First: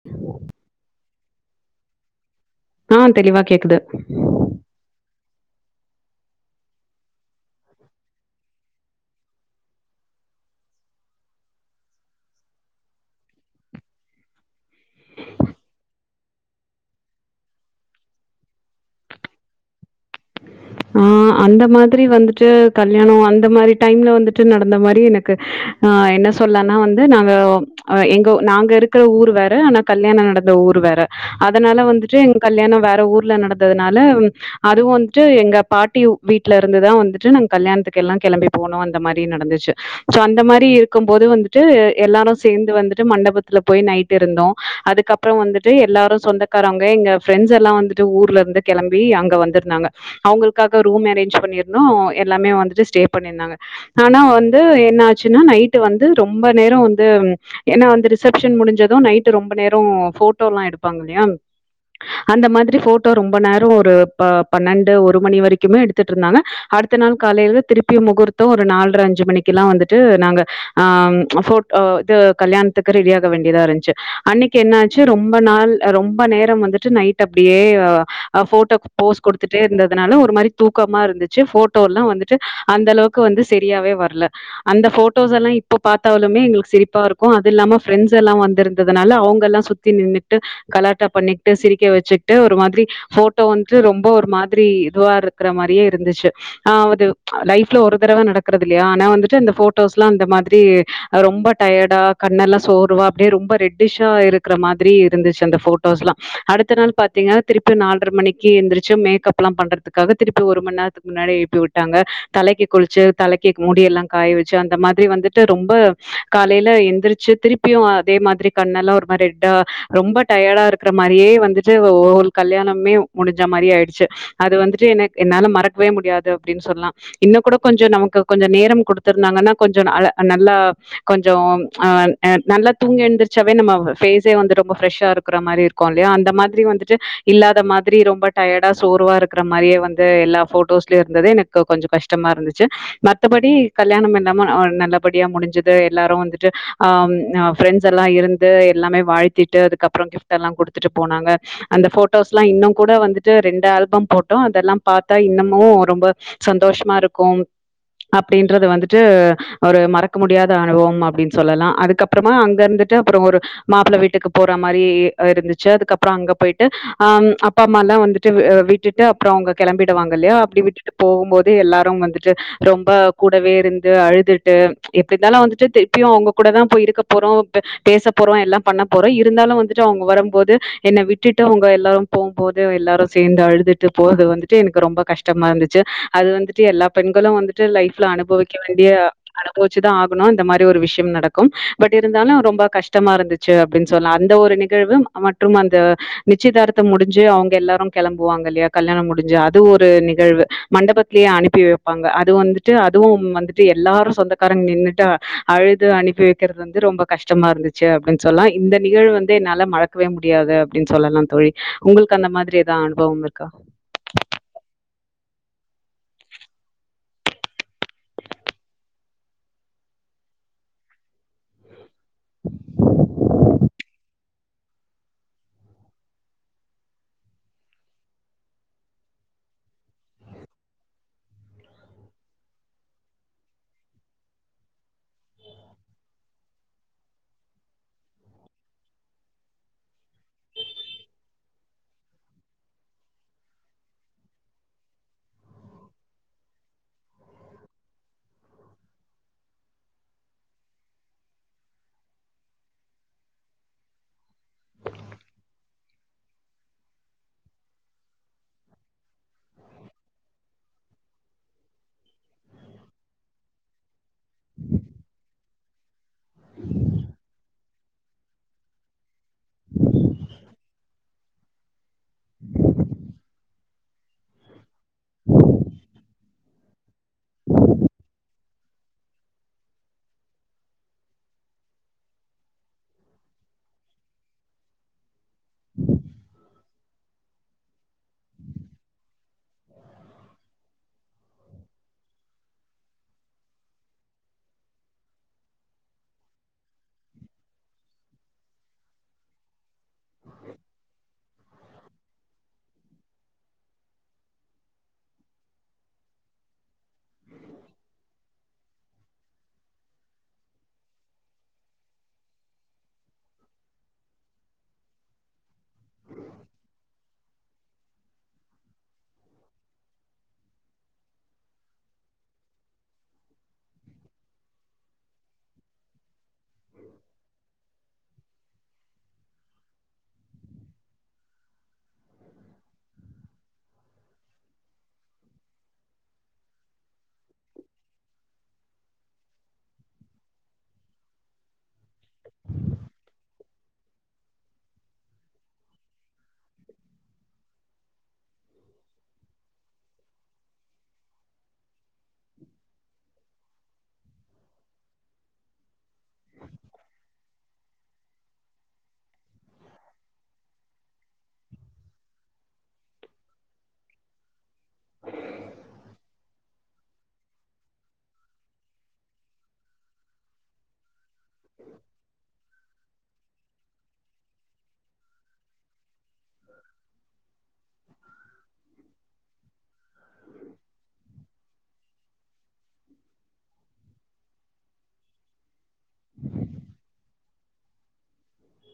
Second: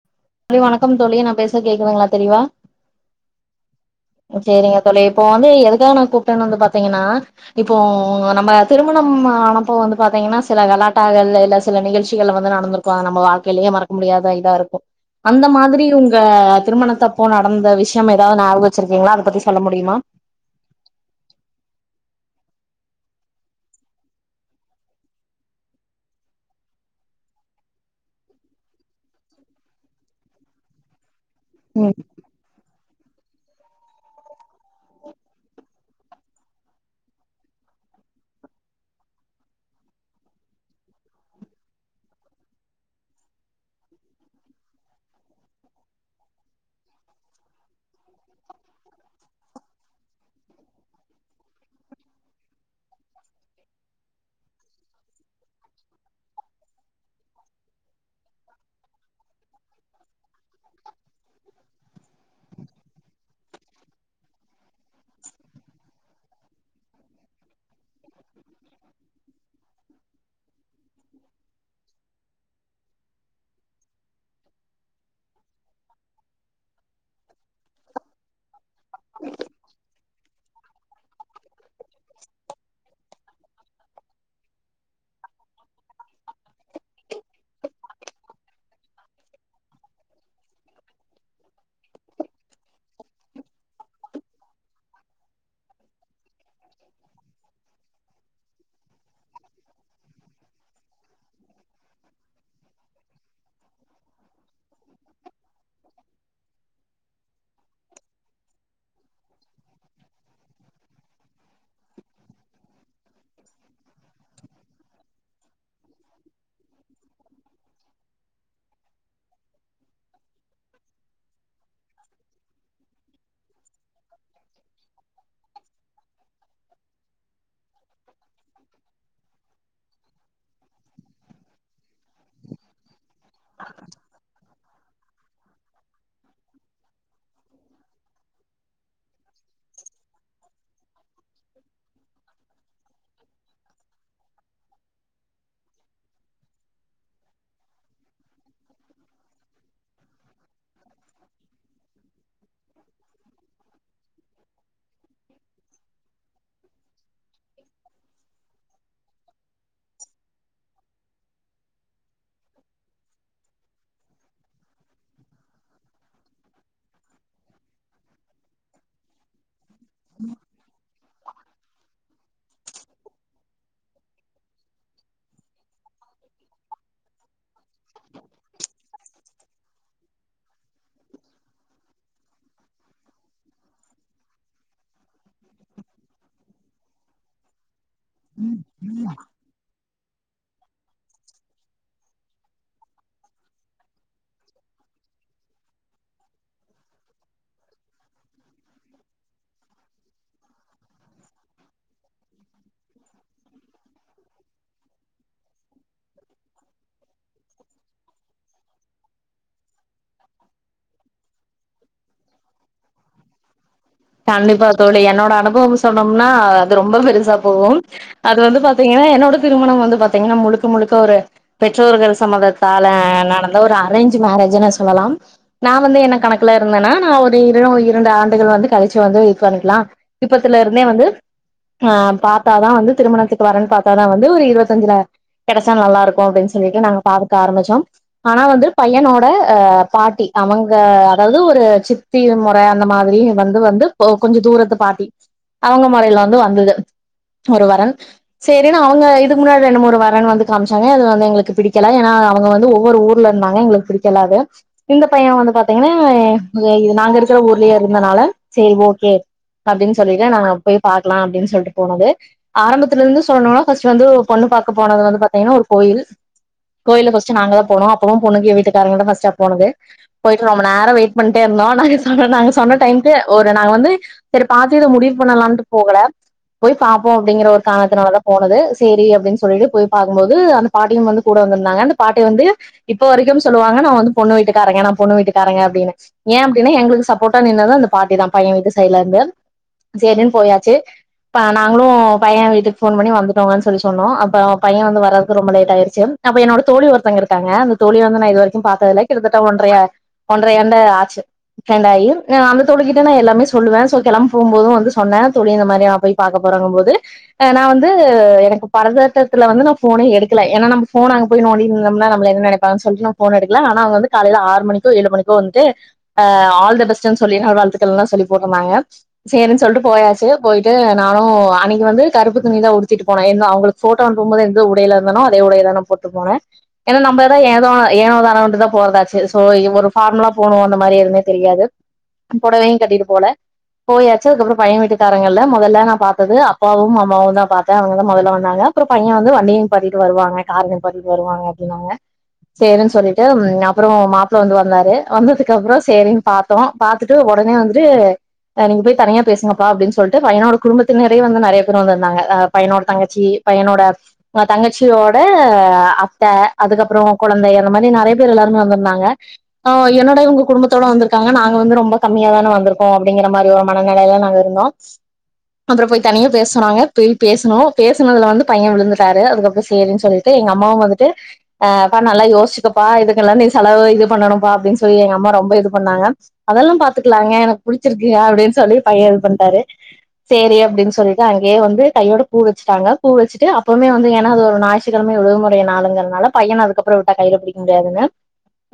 [inaudible] தோழி வணக்கம் தோழி நா பேச கேக்குதுங்ளா தெளிவா ஆ தெளிவா கேக்குது சேரிங்க தோழி இப்போ வந்து எதுக்காக நா கூப்ட்டன்னு வந்து பாத்தீங்கனா இப்போ நம்ம திருமணம் ஆனப்போ வந்து பாத்தீங்கனா சில கலாட்டாகள் இல்ல சில நிகழ்ச்சிகள் வந்து நடந்துரு க்கு நம்ம வாழ்கையிலே மறக்க முடியாத இதா இருக்கு அந்த மாதிரி உங்க திருமணத்தப்போ நடந்த விஷயம் ஏதாது ஞாபகோ வச்சிருக்கீங்ளா அத பத்தி சொல்ல முடிமா ஆ அந்த மாதிரி வந்துட்டு கல்யாணோ அந்த மாரி டைம்ல வந்துட்டு நடந்த மாரி எனக்கு ஆ என்ன சொல்லன்னா வந்து நாங்க அ எங்க நாங்க இருக்குற ஊர் வேற ஆனா கல்யாணோ நடந்த ஊர் வேற அதனால ம் வந்துட்டு எங் கல்யாணோ வேற ஊர்ல நடந்ததுனால அதுவு வந்துட்டு எங்க பாட்டியு வீட்ல இருந்துதா வந்துட்டு நாங்க கல்யாணத்துக்கு எல்லா கிளம்பி போனோ அந்த மாரி நடந்துச்சு சோ அந்த மாரி இருக்கு போது வந்துட்டு எல்லாரு சேந்து வந்துட்டு மண்டபத்துல போய் நைட் இருந்தோ அதுக்கப் அப்புறோ வந்துட்டு எல்லாரு சொந்தக்காரவங்க எங்க ஃப்ரெண்ட்ஸ் எல்லா வந்துட்டு ஊர்ல இருந்து கிளம்பி அங்க வந்துருந்தாங்க அவங்களுக்காக ரூம் அரேஞ் பண்ணிருந்தோ எல்லாமே வந்துட்டு ஸ்டே பண்ணிருந்தாங்க ஆனா வந்து என்ன ஆச்சுன்னா நைட்டு வந்து ரொம்ப நேரோ வந்து ஏன்னா வந்து ரிசப்ஷன் முடிஞ்சது நைட்டு் ரொம்ப நேரோ ஃபோட்டோல்லா எடுப்பாங்க இல்லையா அந்த மாதிரி ஃபோட்டோ ரொம்ப நேரோ ஒரு பன்னெண்டு ஒரு மணி வரைக்கு க்குமே எடுத்துட்டு இருந்தாங்க அடுத்த நாள் காலையிலே திருப்பியு முகூர்த்தோ ஒரு நால்ர அஞ்சு மணிக்கு லா வந்துட்டு நாங்க ஆம் ஃபோட் இது கல்யாணத்துக்கு ரெடி ஆக வேண்டியதா இருஞ்ச்சு அன்னைக்கு என்ன ச்சு ரொம்ப நாள் ரொம்ப நேரம் வந்துட்டு நைட் அப்டியே அ ஃபோட்டோக் போஸ் குடுத்துட்டே இருந்ததுனால ஒரு மாரி கமா இருந்துச்சு ஃபோட்டோல்லா வந்துட்டு அந்த அளவுக்கு வந்து சரியாவே வரல அந்த ஃபோட்டோஸ் எல்லா இப்ப பாத்தாலுமே எங்களுக்கு சிரிப்பா இருக்கு அது இல்லாம ஃப்ரெண்ட்ஸ் எல்லா வந்துருந்ததுனால அவங்கல்லா சுத் தி நின்னுட்டு கலாட்டா பண்ணிக்கிட்டு சிரிக்க வச்சிட்டு ஒரு மாதிரி ஃபோட்டோ வந்துட்டு ரொம்ப ஒரு மாதிரி இதுவா இரு இருக்குற மாரியே இருந்துச்சு ஆவது லைஃப்ல ஒரு தடவ நடக்குறது இல்லையா ஆனா வந்துட்டு அந்த ஃபோட்டோஸ்ல்லா அந்த மாதிரி அது ரொம்ப டயர்டா கண்ணெல்லா சோர்வா அப்டியே ரொம்ப ரெட்டிஷா இருக்கிற மாதிரி இருந்துச்சு அந்த ஃபோட் டோஸ்லா அடுத்த நாள் பாத்தீங்கனா திருப்பி நால்ர மணிக்கு எந்திரிச்சு மேக்கப்ல்லா பண்றதுக்கு ககத்திருப்பி ஒரு மண் நரத் முன்னாடியே எழுப்பி உட்டாங்க தலைக்கு குளிச்சு தலைக்கு முடியல்லா காய வச்சு அந்த மாதிரி வந்துட்டு ரொம்ப காலைல எந்திரிச்சு திருப்பியு அதே மாதிரி கண்ணெல்லா ஒரு மாரி ரெட்டா ரொம்ப டயர்டா இருக்குற மாரியே வந்துட்டு ஹோல் கல்யாணமே முடிஞ்ச மாரி ஆய்டுச்சு அது வந்து என்னால மறக்வே முடியாது அப்டின் சொல்லா இன்னு கூட கொஞ்சோ நமக்கு கொஞ்சோ நேரம் குடுத்துருந்தாங்கன்னா கொஞ்சோ அழ நல்லா கொஞ்சோ அ அ நல்லா தூங்கி எந்திரிச்சாவே நம்ம பேஸே வந்து ரொம்ப ஃப்ரெஷ்ஷா இருக்கிற மாரி இருக்கு இல்லயா அந்த மாதிரி வந்துட்டு இல்லாத மாதிரி ரொம்ப டயர்டா சோர்வா இருக்கு க்குற மாரியே வந்து எல்லா போட்டோஸ்லயு இருந்தது எனக்கு கொஞ்சோ கஷ்டமா இருந்துச்சு மத்தபடி கல்யாணம் இல்லாம அ நல்லபடியா முடிஞ்சது எல்லாரு வந்துட்டு ஆ ஆ ஃப்ரெண்ட்ஸ் எல்லா இருந்து எல்லாமே வாழ்த்திட்டு அதுக்கப்றோ கிஃப்ட் எல்லா குடுத்துட்டு போனாங்க அந்த ஃபோட்டோஸ்லா இன்னு கூட வந்துட்டு ரெண்டு அல் டு அதெல்லா பாத்தா இன்னமு ரொம்ப சந்தோஷமா இருக்கும் அப்டின்றது வந்துட்டு ஒரு மறக்க முடியாத அனுபவம் அப்டின்னு சொல்லலா அதுக்கப்றமா அங்க இருந்துட்டு அப்றோ ஒரு மாப்பிள வீட்டுக்கு போற மாரி இ இருந்துச்சு அதுக்கப்பறோ அங்க போயிட்டு ஆ அப்பா அம்மால்லா வந்துட்டு வி விட்டு அப்பறோ அவங்க கெளம்பிடுவாங்க இல்லையா அப்படி விட்டுட்டு போகும்போது எல்லாரு வந்துட்டு ரொம்ப கூடவே இருந்து அழுதுட்டு எப்டி இருந்தாலு வந்துட்டு திருப்பியு அவங்ககூடதா போய் இருக்க போறோ பே பேச போறோ எல்லா பண்ண போறோ இருந்தாலு வந்துட்டு அவங்க வரும்போது என்னை விட்டுட்டு அவங்க எல்லாரு போம்போது எல்லாரு சேந்து அழுதுட் டுபோக வந்துட்டு எனக்கு ரொம்ப கஷ்டமா இருந்துச்சு அது வந்துட்டு எல்லா பெண்களு வந்து ட்டு லைஃப்ல அனுபவிக்க வேண்டிய அனுபவிச்சுதா ஆகணு இந்த மாரி ஒரு விஷயம் நடக்கும் பட் இருந்தாலு ரொம்ப கஷ்டமா இருந்து ச்சு அப்டின்னு சொல்லா அந்த ஒரு நிகழ்வு மற்றும் அந்த நிச்சயதார்த்தம் முடிஞ்சு அவங்க எல்லாரும் கெளம்புவாங்க இல்லையா கல்யாணம் முடிஞ்சு அது ஒரு நிகழ்வு மண்டபத்திலேயே அனுப்பி வைப்பாங்க அது வந்துட்டு அதுவும் வந்து ட்டு எல்லாரு சொந்தக்காரங்க நின்னுட்டு அழுது அனுப்பி வைக்கிறது வந்து ரொம்ப கஷ்டமா இருந்துச்சு அப்டின்னு சொல்லா இந்த நிகழ்வு வந்து என்னால மறக் க்கவே முடியாது அப்படின்னு சொல்லலா தோழி உங்களுக்கு அந்த மாதிரி ஏதா அனுபவம் இருக்கா கண்டிப்பா தோழி, என்னோட அனுபவம் சொன்னோம்னா அது ரொம்ப பெருசா போகும் அது வந்து பாத்தீங்கனா என்னோட திருமணம் வந்து பாத்தீங்கனா முழுக்க முழுக்க ஒரு பெற்றோர்கள் சம்மதத்தால நடந்த ஒரு அரேஞ்ச் மரேஜ்ன்னு சொல்லலாம் நா வந்து என்ன கணக்குல இருந்தனா நா ஒரு இரு இரண்டு ஆண்டுகள் வந்து கழிச்சு வந்து இது பண்ணிக்லா இப்பத்துல இருந்தே வந்து அ பாத்தாதா வந்து திருமணத்துக்கு வரன் பாத்தாதா வந்து ஒரு இருவத்தஞ்சுல கெடச்சா நல்லா இருக்கு அப்டின்னு சொல்லிட்டு நாங்க பாக்க ஆரம்பிச்சோ ஆனா வந்து பையனோட அ பாட்டி அவங்க அதாவது ஒரு சித்தி மொற அந்த மாதிரி வந் து வந்து கொஞ்ச தூரத்து பாட்டி அவங்க மொறைல வந்து வந்துது ஒரு வரன் சேரின்னு அவங்க இதுக்கு முன்னாடி ரெண்டு மூனு வரன் வந்து காமிச்சாங்க அது வந்து எங்களுக்கு பிடிக்கல ஏனா அவங்க வந்து ஒவ்வொரு ஊ ருல இருந்தாங்க எங்களுக்கு பிடிக்கல அது இந்த பைய வந்து பாத்தீங்கனா இது நாங்க இருக்கிற ஊர்லயே இருந்தனால சேரி ஓகே அப்டின்னு சொல்லிட்டு நாங்க போய் பாக்கலா அப்டின்னு சொல்லிட்டு போனது ஆரம்பத்துல இருந்து சொல்லணுனா ஃபர்ஸ்ட் வந்து பொண்ணு பாக்க போனது வந்து பாத்தீங்கனா ஒரு கோயில் கோயில்ல ஃபஸ்ட் நாங்கதா போனோ அப்பவு பொண்ணுங்க வீட்டுக்காரங்கதா ஃப்ஸ்ட்டா போனது போயிட்டு ரொம்ப நேர வெயிட் பண்ணிட்டே இருந்தோ நாங்க சொன்ன நாங்க சொன்ன டைம்க்கு ஒரு நாங்க வந்து சேரி பாத்து இத முடிவு பண்ணலாம்ட்டு போகல போய் பாப்போ அப்டிங்கிற ஒரு காரணத்தினாலதா போனது சேரி அப்படின்னு சொல்லிட்டு போய் பாக்கும்போது அந்த பாட்டியும் வந்து கூட வந்திருந்தாங்க அந்த பாட்டி வந்து இப்ப வரைக்கும் சொல்லுவாங்க நா வந்து பொண்ணு வீட்டுக்காரங்க நா பொண்ணு வீட்டுக்காரங்க அப்டின்னு ஏ அப்டின்னா எங்களுக்கு சப்போர்ட்டா நின்னதும் அந்த பாட்டிதா பைய வீட்டு சைடுல இருந்து சேரின்னு போயாச்சு அப்ப நாங்களு பைய வீட்டுக்கு ஃபோன் பண்ணி வந்துட்டோங்கன்னு சொல்லி சொன்னோ அப்போ பைய வந்து வர்றதுக்கு ரொம்ப லேட் ஆகிடுச்சு அப்ப என்னோட தோழி ஒருத்தவங்க இருக்காங்க அந்த தோழிய வந்து நா இது வரைக்கு பாத்தது இல்ல கிட்டத்தட்ட ஒன்றைய ஒன்ட்றையாண்டு ஆச்சு ஃப்ரண்டாயி நா வந்து தோழிக்கிட்ட நா எல்லாமே சொல்வே சோ கெளம்ப போம்போதும் வந்து சொன்னே தோழி இந்த மாரி நா போய் பாக்க போறங்கும்போது அ நா வந்து எனக்கு பதட்டத்துல வந்து நா ஃபோனே எடுக்கல ஏன்னா நம்ம ஃபோன் அங்க போய் நோன்டிட்டுருந்தோம்னா நம்மல எதும் நெனப் பாங்கனு சொல்லிட்டு நா ஃபோன் எடுக்கல ஆனா அவங்க வந்து காலைல ஆறு மணிக்கோ ஏழு மணிக்கோ வந்து அ ஆல் த பெஸ்ட்டுனு சொல்லி என்னோட வாழ்த்துக்கள்லா சொல்லி போட்ருந்தாங்க சேரின்னு சொல்லிட்டு போயாச்சு போயிட்டு நானும் அன்னைக்கு வந்து கருப்பு துணிதா உடுத்திட்டு போனே என்னு அவங்களுக் ஃபோட்டோ அனுப்பும்போது எந்த உடைல இருந்தனோ அதே உடைய தா நா போட்டு போனே ஏன்னா நம்ம தா ஏதோ ஏனோதானோன்ட்டு தா போறதாச்சு சோ இது ஒரு ஃபார்முலா போணு அந்த மாரிஎதுமே தெரியாது பொடவையு கட்டிட்டு போல போயாச்சு அதுக்கப்றோ பைய வீட்டுக்காரங்கள்ல்ல மொதல்ல நா பாத்தது அப்பாவும் அம்மாவும் தா பாதே அவுங்கதா மொதல்ல வந்தாங்க அப்றோ பைய வந்து வண்டிய நிப்பாட்டிட்டு வருவாங்க கார்ர நிப்பாட்டிட்டு வருவாங்க அப்டினாங்க சேரின் சொல்லிட்டு அப்றோ மாப்ள வந்து வந்தாரு வந்ததுக்கு அப்றோ சேரின் பாத்தோ பாத் ட்டு ஒடனே வந்துட்டு நீங்க போய் தனியா பேசுங்கப்பா அப்டின் சொல்ட்டு பையனோட குடும்பத்தினரே வந்து நெறைய பேரு வந்துருந்தாங்க அ பயனோட தங்கச்சி பயனோட அ தங்கச்சியோட அத்த அதுக்கப்றோ கொழந்தை அந்த மாரி நெறைய பேர் எல்லாருமே வந்திருந்தாங்க ஆ என்னடா இவுங்க குடும்பத்தோட வந்திருக்காங்க நாங்க வந்து ரொம்ப கம்மியா தானே வந்திருக்கோ அப்டிங்கிற மாரி ஒரு மனநிலைல நாங்க இருந்தோ அப்றோ போய் தனியா பேச சொன்னாங்க பேய் பேசுனோ பேசனதுல வந்து பைய விழுந்துட்டாரு அதுக்கப்றோ சேரின் சொல் ட்டு எங்க அம்மாவு வந்துட்டு அ பா நல்லா யோசிசுச்க் பா இதுக்கெல்லா நீ செலவு இது பண்ணணும் பா அப்டின் சொல்லி எங்கம்மா ரொம்ப இது பண்ணாங்க அதெல்லா பா த்துக்லாங்க எனக்கு புடிச்சிருக்குக அப்டி சொல்லி பைய இது பண்ட்டாரு சேரி அப்டின் சொல் து அங்கேயே வந்து கையோட பூ வச்ட்டாங்க பூ வச்சுட்டு அப்பமே வந்து ஏன்னா அது ஞாயிற்றுக்கிழம விடுமுறை நாளுங்ற நாள பையன அதுக்கப்றோ விட்டா கைல பிடிக்க முடியாதுங்க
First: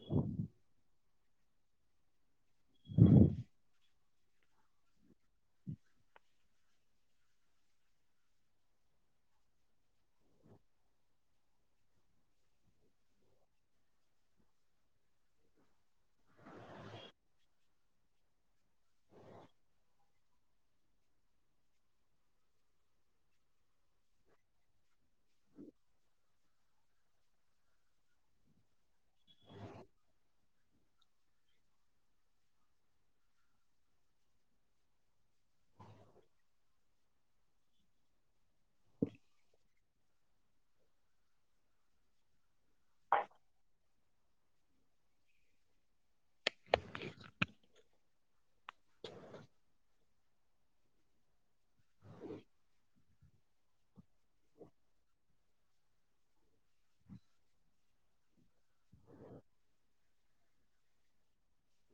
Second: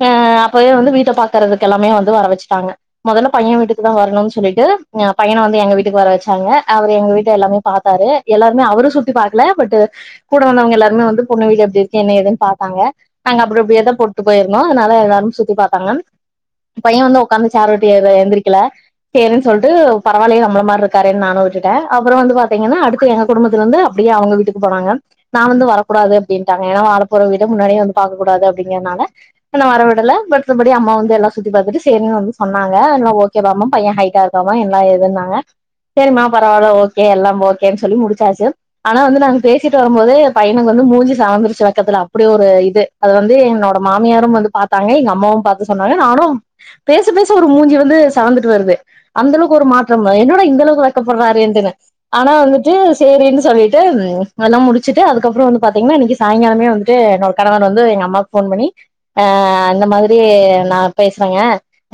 ஆ அப்பவே வந்து வீட்ட பாக்கறதுக்கு எல்லாமே வந்து வர வச்ட்டாங்க மொதல்ல பைய வீட்டுக்கு தா வரணுன் சொல்லிட்டு அ பையன வந்து எங்க வீட்டுக்கு வர வச்சாங்க அவரு எங்க வீட்ட எல்லாமே பாத்தாரு எல்லாருமே அவரு சுத்தி பாக்கல பட் கூட வந்தவுங்க எல்லாருமே வந்து பொண்ணு வீடு எப்டி இருக்கு என்ன ஏதுன் பாத்தாங்க நாங்க அப்டி அப்டியேதா போட்டு போயிருந்தோ அதனால எல்லாரு சுத்தி பார்த்தாங்க பைய வந்து ஒக்காந்து சேர விட்டு அவ எந்திரிக்கல சேரினு சொல்ட்டு பரவாலயே நம்மள மார் இருக்காறே நானு விட்டுட்டே அப்பறோ வந்து பாத்தீங்கன்னா அடுத்து எங்க குடும்பத்துல இந்து அப்டியே அவுங்க வீட்டுக்கு போனாங்க நா வந்து வரக்கூடாது அப்டின் ட்டாங்க ஏனா வாழ போற வீட முன்னாடியே வந்து பாக்க கூடாது அப்டிங்கிறனால என்ன வர விடல மத்த படி அம்மா வந்து எல்லா சுத்தி பாத்துட்டு சேரினு வந்து சொன்னாங்க எல்லா ஓக்கே தாமா பைய ஹைட்டா இருக்காமா என்ன ஏதுன்னாங்க சரிம்மா பரவால ஓக்கே எல்லாம் ஓக்கேன் சொல்லி முடுச்சாச்சு ஆனா வந்து நாங் பேசிட்டு வரும்போது பையனுக்கு வந்து மூஞ்சி செவந்திருச்சு வெக்கத்துல அப்படி ஒரு இது அது வந்து என்னோட மாமியாரும் வந்து பாத்தாங்க எங்க அம்மாவு பாத்து சொன்னாங்க நானும் பே ச பேச ஒரு மூஞ்சி வந்து செவந்துட்டு வருது அந்த அளவுக்கு ஒரு மாற்றம் என்னடா இந்த அளவுக்கு வெக்கப்பட்றாறேன்ட்டுனு ஆனா வந்துட்டு சேரினு சொல்லிட்டு ம் அதலா முடிச்சிட்டு அதுக்கப்பறோ வந்து பாத்தீங்ன்னா இன்னைக்கு சாய்ங்காலமே வந்துட்டு என்னோட கணவன் வந்து எங்க அம்மாக்கு ஃபோன் பண்ணி ஆ இந்த மாதிரி நா பேசுறங்க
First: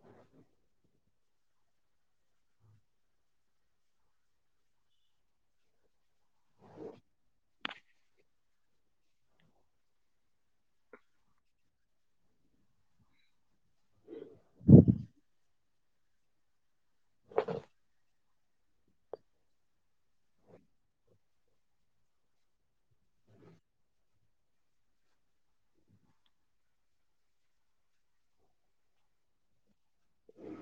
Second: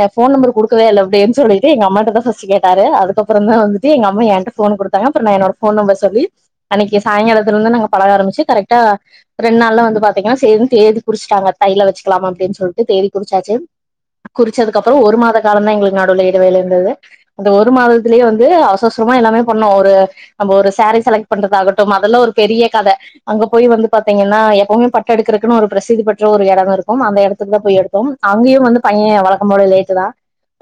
ஏ ஃபோன் நம்பர் குடுக்கவே இல்ல அப்டின் சொல்லிட்டு எங்க அம்மாட்டதா ஃபர்ஸ்ட்டு கேட்டாரு அதுக்கப்பறந்தா வந்துட்டு எங்க அம்மா ஏண்ட்ட ஃபோன குடுத்தாங்க அப்றோ நா என்னோட ஃபோன் நம்பர் சொல்லி அன்னைக்கு சாய்ங்காலத்துல இருந்து நாங்க பழக ஆரம்பிச்சு கரக்ட்டா ரெண்டு நாள்ல வந்து பாத்தீங்கனா சேரின் தேதி குறிச்ட்டாங்க தைலா வச்சுக்லாமா அப்டின் சொல்ட்டு தேதி குறிச்சாச்சு குறிச்சதுக்கப்பறோ ஒரு மாத காலந்தா எங்களுக்கு நடுவுல இடைவேள இருந்தது அந்த ஒரு மாதத்திலேயே வந்து அவ்ச அவ்சரமா எல்லாமே பண்ணோ ஒரு நம்ம ஒரு சேரி செலக்ட் பண்றதாகட்டும் அதெல்லா ஒரு பெரிய கத அங்க போய் வந்து பாத்தீங்கன்னா எப்பவுமே ப ட்டு எடுக்கறக்குனு ஒரு பிரசித்தி பெற்ற ஒரு எடம் இருக்கும் அந்த இடத்துக்கு தா போய் எடுத்தோம் அங்கயு வந்து பைய வளத் நம்மோட லேட்டு தா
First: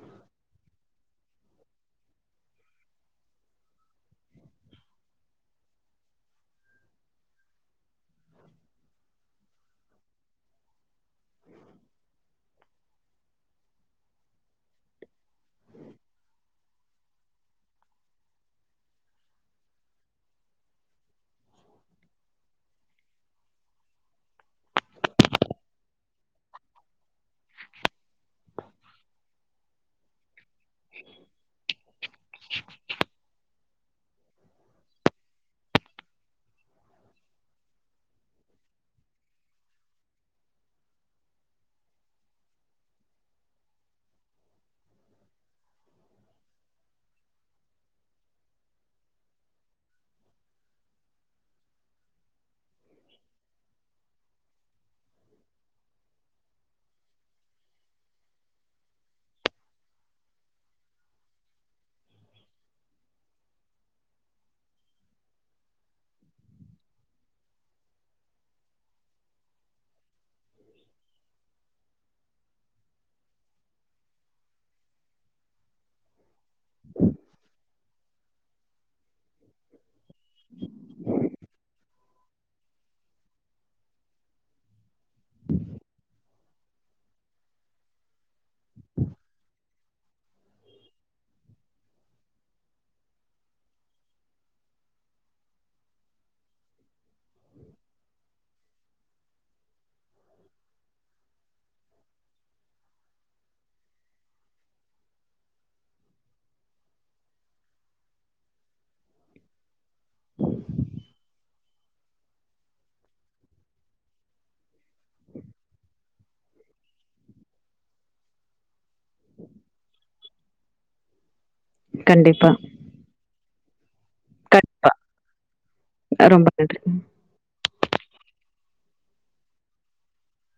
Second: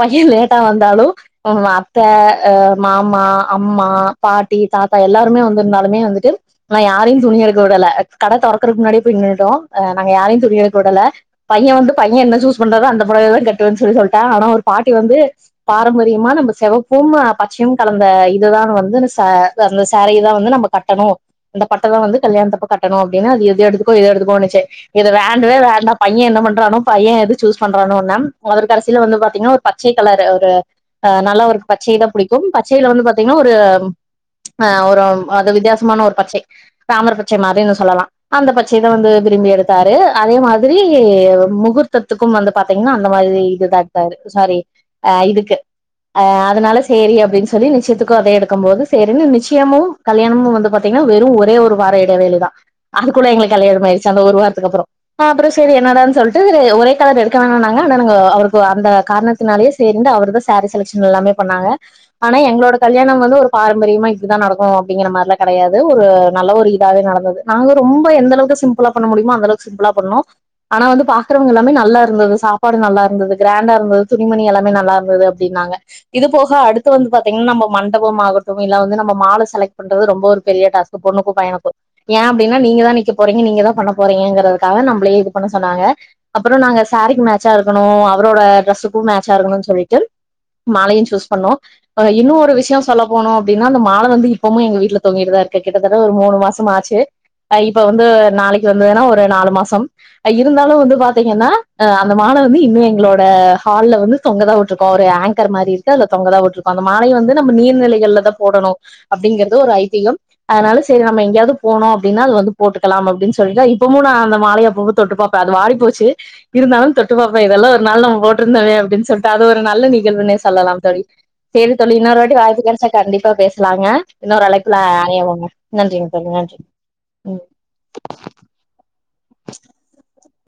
பைய லேட்டா வந்தாலு வ்ங்க அத்த அ மாமா அம்மா பாட்டி தாத்தா எல்லாருமே வந்திருந்தாலுமே வந்துட்டு நா யாரையு துணி எடுக்க விடல கட தொறக்கறக்கு முன்னாடியே போய் நின்னுட்டோ அ நாங்க யாரையு துணி எடுக்க விடல பைய வந்து பைய என்ன சூஸ் பண்றாறோ அந்த புடவய தா கட்டுவேன்னு சொல்லி சொல்லிட்டா ஆனா ஒரு பாட்டி வந்து பாரம்பரியமா நம்ம செவப்பும் பச்சையும் கலந்த இதுதா வந்து ச அந்த சேரியதா வந்து நம்ம கட்டணு அந்த பட்டதா வந்து கல்யாணத்தப்ப கட்டணு அப்டின்னா அது இது எடுத்துக்கோ இது எடுத்துக்கோனுச்சு இது வேண்டவே வேண்டா பைய என்ன பண்றானோ பைய எது சூஸ் பண்றானோ ந அவரு கடைசில வந்து பாத்தீங்கன்னா ஒரு பச்சை கலர் ஒரு அ நல்லா ஒரு பச்சிளம் பிடிக்கும் பச்சையில வந்து பாாரத்தீங்கன்னா ஒரு ஆ ஒரு அது வித்தியாசமான ஒரு பச்சை தாமிரபச்சை மாரின்னு சொல்லலா அந்த பச்சைதா வந்து விரும்பி எடுத்தாரு அதே மாதிரி முகூர்த்தத்துக்கு வந்து பாத்தீங்கன்னா அந்த மாதிரி இது தா எடுத்தாரு சாரி ஆ இதுக்கு அ அதனால சேரி அப்படின்னு சொல்லி நிச்சயத்துக்கு அதே எடுக்கு போது சரினு நிச்சயமு கல்யாணமு வந்து பாத்தீங்கன்னா வெறு ஒரே ஒரு வார இடைவெளி தா அதுக்குள்ள எங்களுக்கு கல்யானோ ஆய்ருச்சு அந்த ஒரு வாரத்துக்கு அப்பறோ நா அப்பறோ செரி என்னடானு சொல்லிட்டு ஒரே கலர் எடுக்க வேணா ஆனாங்க அவருக்கு அந்த காரணத்தினாலயே சேர்ந்து அவர் தா சாரி செலக்க்ஷன் எல்லாமே பண்ணாங்க ஆனா எங்களோட கல்யாணம் வந்து ஒரு பாரம்பரியமா இப்டிதா நடக்கு அப்டிங்கிற மாரிலா கிடையாது ஒரு நல்ல ஒரு இதாவே நடந்தது நாங்க ரொம்ப எந்தளவுக்கு சிம்ப்ளா பண்ண முடியுமோ அந்தளவுக்கு சிம்ப்ளா பண்ணோ ஆனா வந்து பாக்கறவங்க எல்லாமே நல்லா இருந்தது சாப் புடவ நல்லா இருந்தது கிராண்டா இருந்தது துணிமணி எல்லாமே நல்லா இருந்தது அப்டினாங்க இது போக அடுத்து வந்து பாத்தீங்கன்னா நம்ம மண்டபோ ஆகட்டு இல்ல வந்து நம்ம மால செலக்ட் பண்றது ரொம்ப ஒரு பெரிய டாஸ்க் ஒரு பொண்ணுக்கு பையனுக்கு ஏ அப்டின்னா நீங்கதா நிக்க போறீங்க நீங்கதா பண்ண போறீங்கறதுக்காக நம்பளயே இது பண்ண சொன்னாங்க அப்பறோ நாங்க சாரீக்கு மேட்சா இருக்கணு அவரோட டிரெஸுக்கு மேட்சா இருக்கணு சொல்லிட்டு மாலய சூஸ் பண்ணோ இன்னு ஒரு விஷயோ சொல்ல போணு அப்டின்னா அந்த மால வந்து இப்பமு எங்க வீட்ல தொங்கிட்டுதா இருக்கு கிட்டத்தட்ட ஒரு மூணு மாச மாச்சு இப்ப வந்து நாளைக்கு வந்ததுன்னா ஒரு நாலு மாசம் இருந்தாலு வந்து பாத்தீங்கன்னா அப் ந்த மால வந்து இன்னு எங்களோட ஹால்ல வந்து தொங்கதா விட்ருகோ ஒரு ஆங்கர் மாரி இருக்கு அதுல தொங்கதா விட்ருக் அந்த மாலய வந்து நம்ம நீர்நிலைகள்லதா போடணு அப்டிங்கறது ஒரு ஐதீகம் அதனால செரி நம்ம எங்கயாவது போனோ அப்டின்னா அது வந்து போட்டுக்கலா அப்டின் சொல்லிதா இப்பமு நா அந்த மாலைய அப்பப்ப தொட்டுப்பா இப்ப அது வாடி போச்சு இருந்தாலு தொட்டுப்பாப்ப இதெல்லா ஒரு நாள் நம்ம போட்டிருந்தோமே அப்படின்னு சொல்லிட்டு அது ஒரு நல்ல நிகழ்வுனே சொல்லலா தோழி சேரி தோழி இன்னொரு வாட்டி கண்டிப்பா வாய்ப்பு கிடைச்சா கண்டிப்பா பேசலாங்க இன்னொரு அழைப்புல கண்டிப்பா அணைவோங்க நன்றிங்க தோழி நன்றி